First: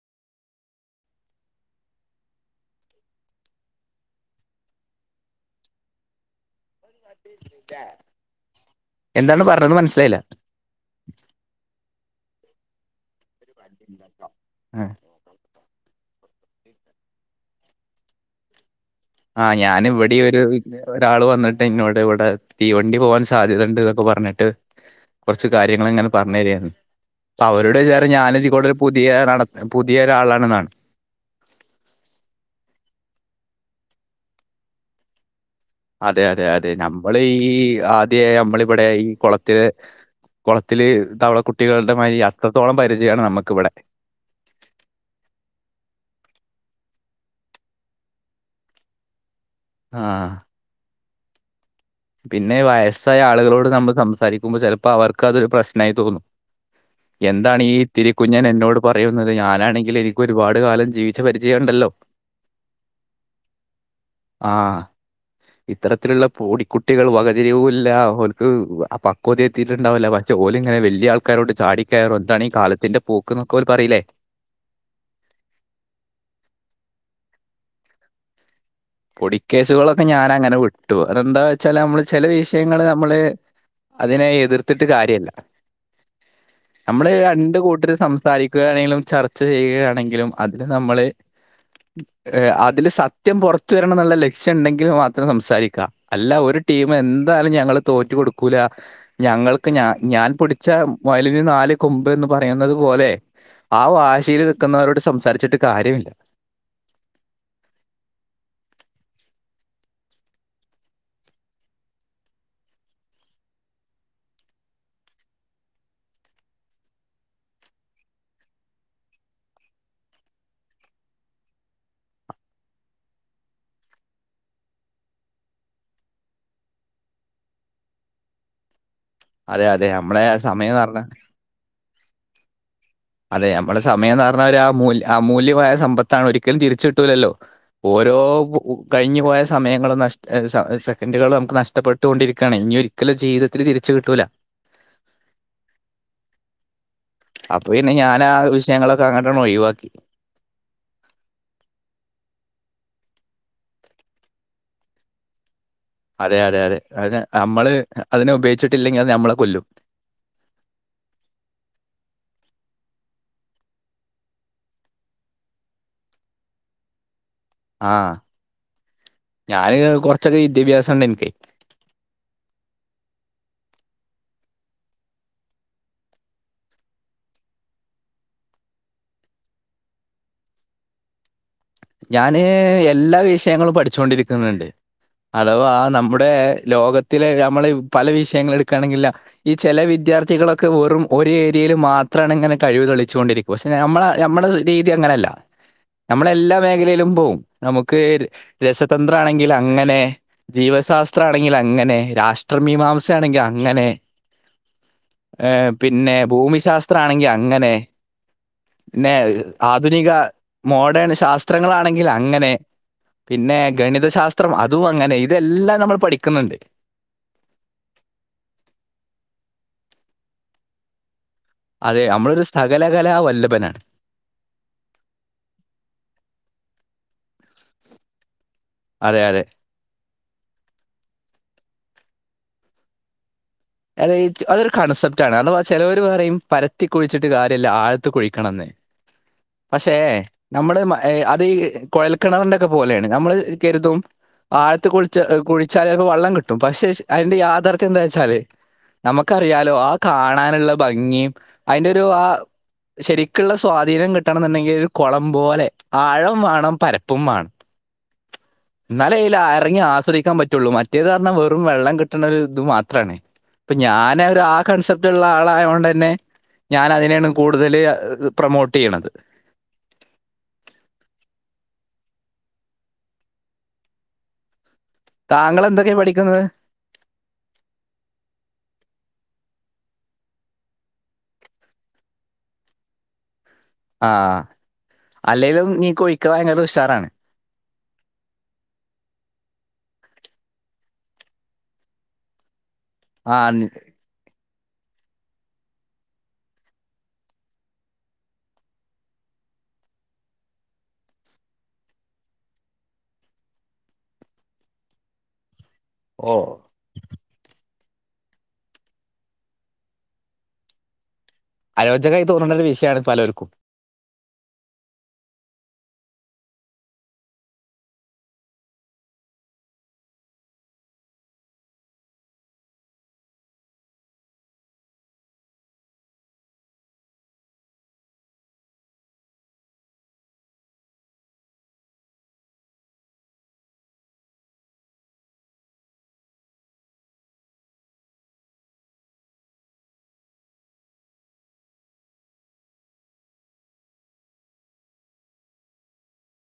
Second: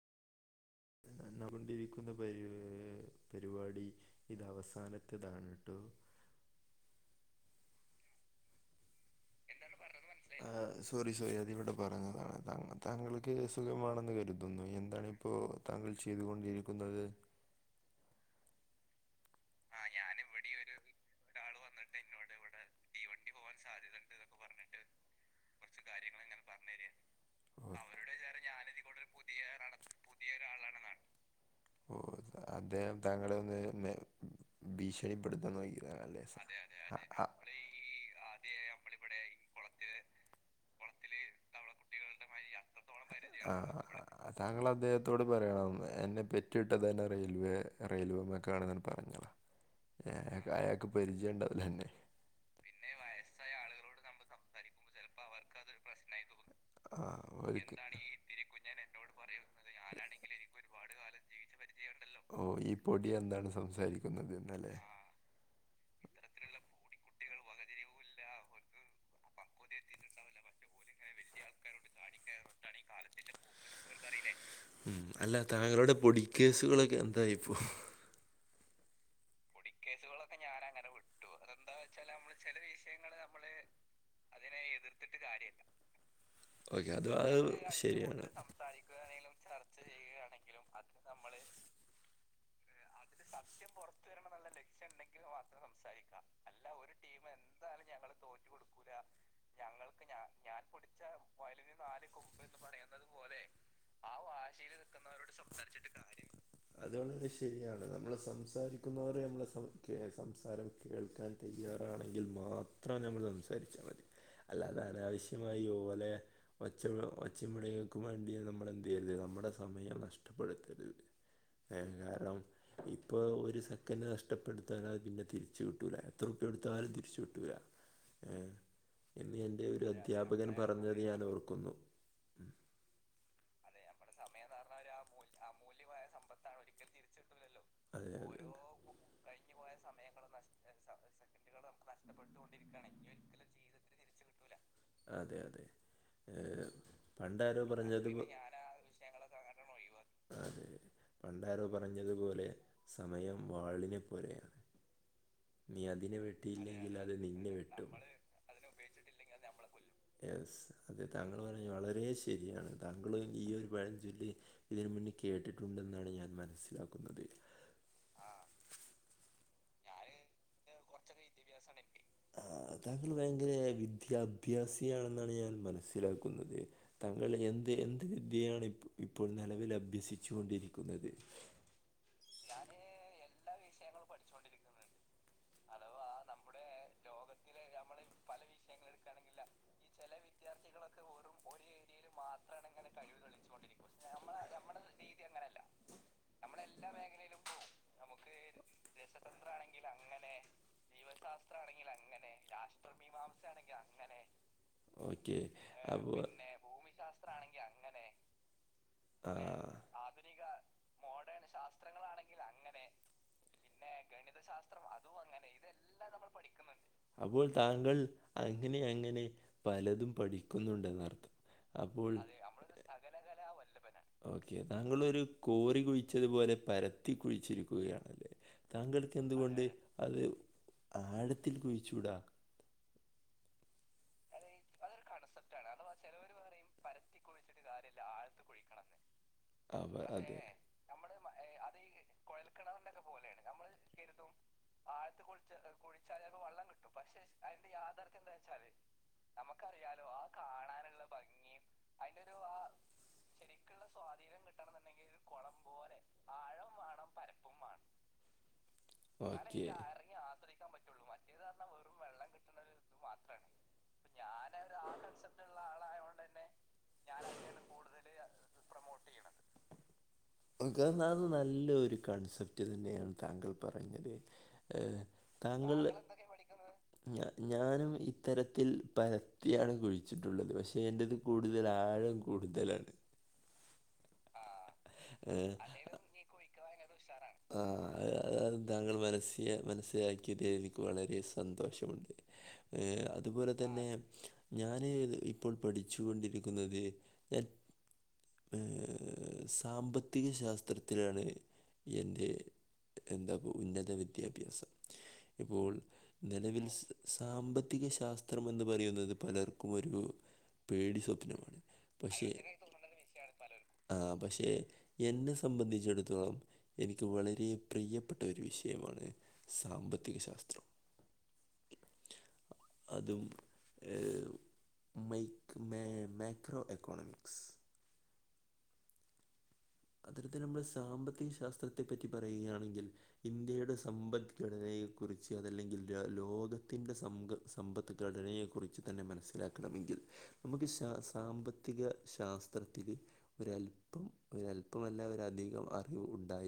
നന്നകൊണ്ടിരിക്കുന്ന പര് പരിവാടി ഇത് അവസാനത്തതാണ് ട്ടൊ. എന്താണ് പറഞ്ഞത് മനസ്സിലായില്ല? ആ സോറി സോറി അതിവ്ടെ പറഞ്ഞതാണ്. താ താങ്കൾക്ക് സുഖമാണെന്ന് കരുതുന്നു. ആ എന്താണ് ഇപ്പോ താങ്കൾ ചെയ്തുകൊണ്ടിരിക്കുന്നത്. ആ ഞാൻ ഇവിടീ ഒരു ഒരാള് വന്നിട്ട് എന്നോട് ഇവിടെ തീവണ്ടി പോവാൻ സ്ഥ സാധ്യത ഇണ്ട് ഇന്നൊക്കെ പറഞ്ഞിട്ട് കൊറ്ച്ച് കാര്യങ്ങൾ ഇങ്ങനെ പറഞ്ഞരേന്നു. ഓ അവരുടെ വിചാരം ഞാന് ഇതി കൂടെ ഒരു പുതിയ പുതിയ ഒരാളാണ്ന്നാണ് ഓ അദ്ദേഹം താങ്കളെ ഒന്ന് നേ ഭീഷണിപ്പെടുത്താൻ നോക്ക്യ അതെ അതെ അതെ. നമ്മൾ ഈ ആദ്യ നമ്മളി ഇവിടെ ഈ കൊള ത്തിൽ കുളത്തില് തവള കുട്ടികളുടെ മാരി അത്രത്തോളം പരിചയമാണ് നമുക് ആ ഇവെടെ. താങ്കൾ അദ്ദേഹത്തോട് പറയണം. എന്നെ പെറ്റിട്ടത് തന്നെ റെയിൽവേ റെയിൽവെ മെക്കാണ് പറഞ്ഞള. ആ അയാക്ക് പരിചയ ഇണ്ടാവുല്ല അന്നെ. പിന്നെ വയസ്സായ ആളുകളോട് നമ്മൾ സംസാരിക്കുമ്പം ചെലപ്പ അവർക്ക് അതൊരു പ്രശ്നായി തോന്നു. ആ എന്താണ് അവർക്ക് ഈ തിരിക്കുഞ്ഞൻ എന്നോട് പറയുന്നത് ഞാനാണെങ്കിൽ എനിക്ക് ഒരുപാട് കാലം ജീവിച്ച പരിചയം ഉണ്ടല്ലോ ഓ ഈ പൊടി എന്താണ് സംസാരിക്കുന്നത്ന്നല്ലേ ആഹ് ഇത്തരത്തിലുള്ള പൊടിക്കുട്ടികൾ വകതിരിവല്ല അവക്ക് കൊതിയെത്തിയിട്ടുണ്ടാവില്ല പച്ച പോലും ഇങ്ങെ വലിയ ആൾക്കാരോട് ചാടിക്കാരോ എന്താണ് ഈ കാലത്തിന്റെ പോക്ക്ക്കെ ഓൽ പറയില്ലേ ഉം അല്ല താങ്കളുടെ പൊടിക്കേസുകളൊക്കെ എന്തായി ഇപ്പോ പൊടിക്കേസുകളൊക്കെ ഞാൻ അങ്ങനെ വിട്ടു അതെന്താ വെച്ചാല് നമ്മള് ചില വിഷയങ്ങൾ നമ്മള് അതിനെ എതിർത്തിട്ട് കാര്യല്ല ഓക്കെ അത് നമ്മള് അത് ഇതിനെ രണ്ട് കൂട്ടത്തില് ശരിയാണ് സംസാരിക്കുകയാണെങ്കിലും ചർച്ച ചെയ്യുകയാണെങ്കിലും അതിൽ നമ്മള് നമ്മൾ ഏഹ് അതില് സത്യം പുറത്ത് എത്ത വരണം എന്നുള്ള ലക്ഷ്യം ഉണ്ടെങ്കിൽ മാത്രം സംസാരിക്കാം അല്ല ഒരു ടീമ എന്തായാലും ഞങ്ങള് തോറ്റ കൊടുക്കൂല ഞങ്ങൾക്ക് ഞാ ഞാൻ പിടിച്ച മുയലിന് നാല് കൊമ്പ് എന്ന് പറയുന്നത് പോലെ ആ വാശയിൽ നിൽക്കുന്നവരോട് സംസാരിച്ചിട്ട് കാര്യമില്ല അതുകൊണ്ട്ത് ശരിയാണ് നമ്മൾ സംസാരിക്കുന്നവരെ നമ്മെ സംസാരം കേൾക്കാൻ തയ്യാറാണെങ്കിൽ മാത്രം മാത്രമാണ് നമ്മൾ സംസാരിച്ചാൽ മതി അല്ലാത അനാവശ്യമായി ഓലെ ഒച്ചിം ബിളീം കേൾക്കുമ്പോ നമ്മൾ എന്ത് ചെയ്യരുത് നമ്മുടെ സമയം നഷ്ടപ്പെടുത്തരുത് ഏഹ് കാരണം ഇപ്പൊ ഒരു സെക്കൻ് നഷ്ടപ്പെടുത്താല അത് പിന്നെ തിരിച്ചു കിട്ടല എത്ര ഉുപ്യ കൊടുത്താലും തിരിച്ചു കിട്ടൂല ആഹ് എന്ന് അതെ എറെ ഒരു അതെ നമ്മളെ അദ്ധ്യാപകൻ സമയം എന്ന് പറഞ്ഞത് പറഞ്ഞ ഞാൻ ഓർക്കുന്നു അതെ നമ്മുടെ സമയം എന്ന് പറഞ്ഞാ ഒരു അമൂല് അമൂല്യമായ സമ്പത്താണ് ഒരിക്കലും തിരിച്ചു കിട്ടൂലല്ലോ അതെ ഓരോ അതെ. കഴിഞ്ഞു പോയ സമയങ്ങളും നഷ സെക്കൻഡുകൾ നമുക്ക് നഷ്ടപ്പെട്ടുക കൊണ്ടിരിക്കയാണ് ഇഞ്ഞൊര് ഒരിക്കല ജീതത്തിത്തില് തിരിച്ച കിട്ടൂല അതെ അതെ ഏഹ് പണ്ടാരോ അപ്പൊ പിന്നെ പറഞ്ഞതു ഞാൻ ആ വിഷയങ്ങളൊക്കെ അങ്ങോട്ടാണ് ഒഴിവാക്കി അതെ പണ്ടാരോ പറഞ്ഞു ഞ്ഞതുപോലെ സമയം വാളിനെ പോലെയാണ് നീ അതിനെ അതെ അതെ അതെ വെട്ടിയില്ലെങ്കിൽ അത് നിന്നെ നമ്മള് വെട്ടും അതിനെ ഉപയോഗിച്ചിട്ടില്ലെങ്കിൽ അത് നമ്മളെ കൊല്ലും യെസ് അതെ താങ്കൾ പറഞ്ഞ വളരെ ശരിയാണ് താങ്കൾ ഈ ഒരു പഴഞ്ചൊല്ലി ഇതിന് മുന്നേ കേട്ടിട്ടുണ്ടെന്നാണ് ഞാൻ മനസ്സിലാക്കുന്നത് ആഹ ഞാന് കൊറച്ചൊക്കെ വിദ്യാഭ്യാസംണ്ട് എനിക്ക് [unintelligible] തങ്കൾ ഭയങ്കര വിദ്യാഭ്യാസിയാണെന്നാണ് ഞാൻ മനസ്സിലാക്കുന്നത് താങ്കൾ എന്ത് എന്ത് വിദ്യയാണ് ഇ ഇപ്പോൾ നിലവിൽ അഭ്യസിച്ചു കൊണ്ടിരിക്കുന്നത് ഞാന് എല്ലാ വിഷയങ്ങളും പഠിച്ചുണ്ടിരിക്കുന്നുണ്ട് അഥവാ നമ്മുടെ ലോകത്തില നമ്മള് പല വിഷയങ്ങ എടുക്കുകയാണെങ്കിൽഇല്ല ഈ ചെല വിദ്യാർത്ഥികളൊക്കെ വെറും ഒരു ഏരിയയിൽ മാത്രമാണ് ഇങ്ങനെ കഴിവ് തെളിച്ചു കൊണ്ടിരിക്കുവ പക്ഷെ നമ്മള നമ്മുടെ രീതി അങ്ങനെയല്ല നമ്മള എല്ലാ മേഖലയിലും പോവും നമുക്ക് രസ സ് തന്ത്രമാണെങ്കിൽ അങ്ങനെ ജീവശാസ്ത്രമാണെങ്കിൽ അങ്ങനെ രാഷ്ട്രമീമാംസയാണെങ്കിൽ അങ്ങനെ ഓക്കെ ഏ പിന്നെ അപ്പൊ ഭൂമിശാസ്ത്ര ആണെങ്കി അങ്ങനെ ന്നെ ആ ആധുനിക മോഡേണ്‌ ശാസ് ത്രങ്ങളാണെങ്കി അങ്ങനെ പിന്നെ ഗണിതശാസ്ത്രം അ തും അങ്ങനെ ഇതെല്ലാം നമ്മള് പഠിക്ക്ന്ന്ണ്ട് അപ്പോൾ താങ്കൾ അങ്ങനെ അങ്ങനെ പലതും പഠിക്കുന്നുണ്ടെന്നർത്ഥം അപ്പോൾ അതെ അമ്മള് ന്ന് സകലകലാ വല്ലഭനാ ഓക്കെ താങ്കളൊരു കോറി കുഴിച്ചത്പോലെ പരത്തി കുഴ്ച്ചിരിക്കുകയാണല്ലേ അതെ, അതെ. താങ്കൾക്കെന്ത്‌കൊണ്ട് അത് ആഴത്തിൽ കുഴിച്ചൂടാ അത് അതൊരു കൺസെപ്റ്റാണ് അതവാ ചെലോര് പറയും പരത്തി കുഴിച്ചിട്ട് കാര്യല്ല ആഴത്ത് കുഴിക്കണംന്ന് അവ പക്ഷേ അതെ നമ്മട് ഏ അത് ഈ കുഴൽക്കെണറിന്റൊക്കെ പോലേണ് നമ്മള് കെര്തും ആഴത്ത് കുളിച്ച കുഴ്ച്ചാൽ ചെലപ്പോ വള്ളം കിട്ടും പക്ഷെ അതിന്റെ യാഥാർത്യം എന്താന്നെച്ചാല് നമ്മക്കറിയാലോ ആ കാണാന്ള്ള ഭംഗിം അയ്ന്റോരു ആഹ് ശെരിക്ക്ള്ള സ്വാധീനം കിട്ടണന്ന്ണ്ടെങ്കി ഒര് കൊളം പോലെ ആഴം വാണം പരപ്പും വാണം ന്നാലേ അയ്ല് ഓക്കെ അറങ്ങി ആസ്വധിക്കാൻ പറ്റോള്ളൂ മറ്റേത് അർഞ്ഞാ വെറും വെള്ളം കിട്ട്ണോരു ത് മാത്രണ് പ്പ ഞാന് ഒരാ കൺസെപ്റ്റ്ള്ള ആളായോണ്ടന്നെ ഞാനതിനേണ് കൂട്തല് പ്രൊമോട്ട്യ്യ്ണത് ത് എന്നാൽ നല്ല ഒരു കൺസെപ്റ്റ് തന്നെയാണ് താങ്കൾ പറഞ്ഞത് ഏ താങ്കൾ എന്തൊക്കെയാ ന്തെക്കെ പഠിക്കുന്നത് പഠിക്ക്ന്നത് ഞ ഞാനും ഇത്തരത്തിൽ പരത്തിയാണ് കുഴിച്ച്ട്ടുള്ളത് പക്ഷെ എന്റെത് കൂട്തലാഴം കൂട്തലാണ് ആഹ് ഏ, അല്ലേലും നീ കുഴിക്ക്ണ [unintelligible] ഉഷാറാണ് ആ അഹ് അഹ് താങ്കള് മനസ്സ മനസ്സിലാക്കിയതിൽ എനിക്ക് വളരെ സന്തോഷമുണ്ട് അ് ആ അതുപോലെ നി- തന്നെ ഞാന് ഇപ്പോൾ പഠിച്ച് കൊണ്ടിരിക്കുന്നത് ഞാ ഹ്... സാമ്പത്തിക ശാസ്ത്രത്തിലാണ് എൻ്റെ എന്താപ്പൊ ഉന്നത വിദ്യാഭ്യാസം ഇപ്പോൾ ഓ നെലവിൽ സാമ്പത്തിക ശാസ്ത്രം എന്ന് പറയുന്നത് പലർക്കും ഒരു പേടി സ്വപ്നമാണ് അയോചകായി തോന്ന്ണൊര് വിഷയാണ് പലർക്കും ആഹ് പക്ഷെ എന്നെ സംബന്ധിച്ചട്ത്തോളം എനിക്ക് വളരെ പ്രിയപ്പെ ട്ട ഒരു വിഷയമാണ് സാമ്പത്തിക ശാസ്ത്രം അതും അ് മൈക് മേ മേക്രോ എക്കോണമിക്സ് അത്തരത്തി നമ്മള് സാമ്പത്തിക ശാസ്ത്രത്തെപ്പറ്റി പറയുകയാണെങ്കിൽ ഇന്ത്യയുടെ സമ്പദ്ഘടനയെ കുറിച്ച് അതല്ലെങ്കിൽ ലോകത്തിന്റെ സംഘ സമ്പത്ത്ഘടനയെക്കുറിച്ച് തന്നെ മനസ്സിലാക്കണമെങ്കിൽ നമ്മക്ക് സാമ്പത്തിക ശാസ്ത്രത്തില് ഒരല്പ്പം ഒരല്പമല്ല ഒരധികം അറിവ് ഉണ്ടായി